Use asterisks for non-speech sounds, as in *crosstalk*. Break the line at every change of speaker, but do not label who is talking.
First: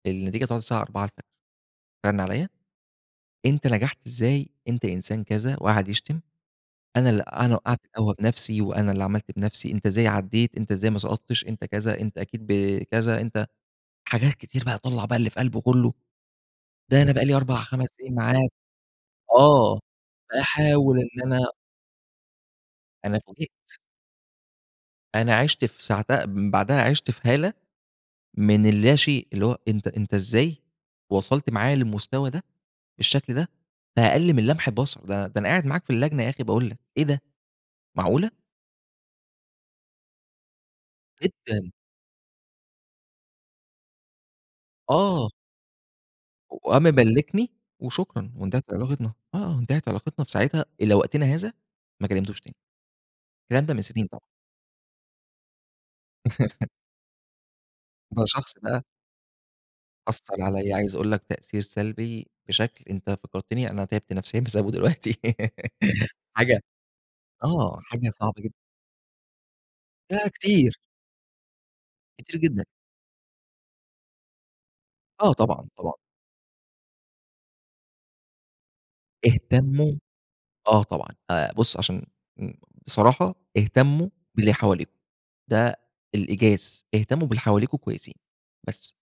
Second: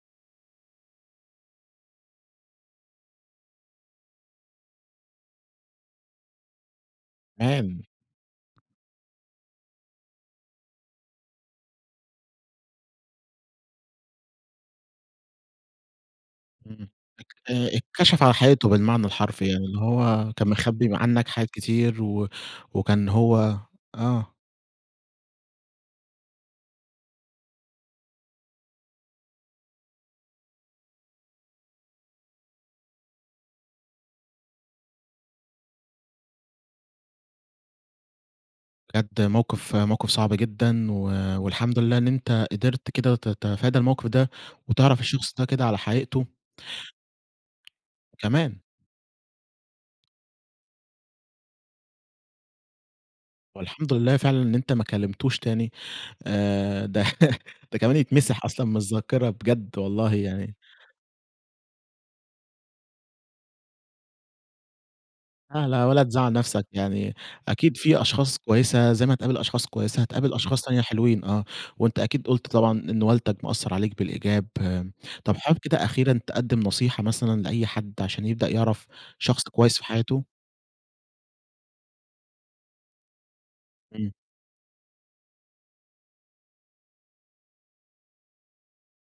النتيجة طلعت الساعة 04:00، رن عليّا، أنت نجحت إزاي؟ أنت إنسان كذا وقعد يشتم أنا ال أنا اللي وقعت
تمام.
القهوة بنفسي وأنا اللي عملت بنفسي، أنت إزاي عديت، أنت إزاي ما سقطتش، أنت كذا، أنت أكيد ب كذا، أنت حاجات كتير بقى طلّع بقى اللي في قلبه كله،
إمم،
ده أنا بقالي أربع،
ات
خمس سنين
اتكشف على
معاك
حقيقته بالمعنى الحرفي يعني
آه،
اللي هو كان مخبِّي
أحاول إن
عنك
أنا
حاجات كتير و وكان
أنا فُوجِئت.
هو آه.
أنا عِشت في ساعتها من بعدها عِشت في هالة من اللا شئ، اللي هو أنت أنت إزاي وصلت معايا للمستوى ده، بالشكل ده في أقل من لمح البصر؟ ده ده أنا قاعد معاك في اللجنة يا أخي باقول لك، إيه ده، معقولة؟
بجد موقف موقف صعب جدًا و
جدًا.
والحمد لله إن أنت قدرت كده ت تتفادى الموقف ده وتعرف
آه.
الشخص ده كده على حقيقته.
وقام مبلكني وشكرًا
كمان.
وانتهت علاقتنا. آه، آه، انتهت علاقتنا في ساعتها إلى وقتنا هذا ما كلمتهوش تاني.
هو
الكلام ده من
الحمد
سنين
لله
طبعًا.
فعلًا إن أنت ما كلمتوش تاني،
*chuckles*
آآ، ده ده كمان
ده
يتمسح
شخص
أصلًا من
بقى
الذاكرة بجد والله
أثّر
يعني.
عليّا عايز أقول لك تأثير سلبي بشكل، أنت فكرتني أنا تعبت نفسيًا بسببه دلوقتي
لا لا، ولا
*giggles*
تزعل
حاجة
نفسك، يعني أكيد
آه،
في
حاجة
أشخاص
صعبة جدًا.
كويسة زي ما هتقابل أشخاص كويسة
لا
هتقابل أشخاص
كتير.
تانية حلوين. آه، وأنت أكيد
كتير
قُلت
جدًا.
طبعًا إن والدك مأثّر عليك بالإيجاب. آآ،
آه،
طب، حابب
طبعًا،
كده
طبعًا.
أخيرًا تقدم نصيحة مثلًا لأي حد عشان يبدأ يعرف شخص كويس في
اهتموا
حياته؟
آه طبعًا، آآ، بُص، عشان ن بصراحة، اهتموا
إمم.
باللي حواليكم. ده الإيجاز، اهتموا باللي حواليكم كويسين بس.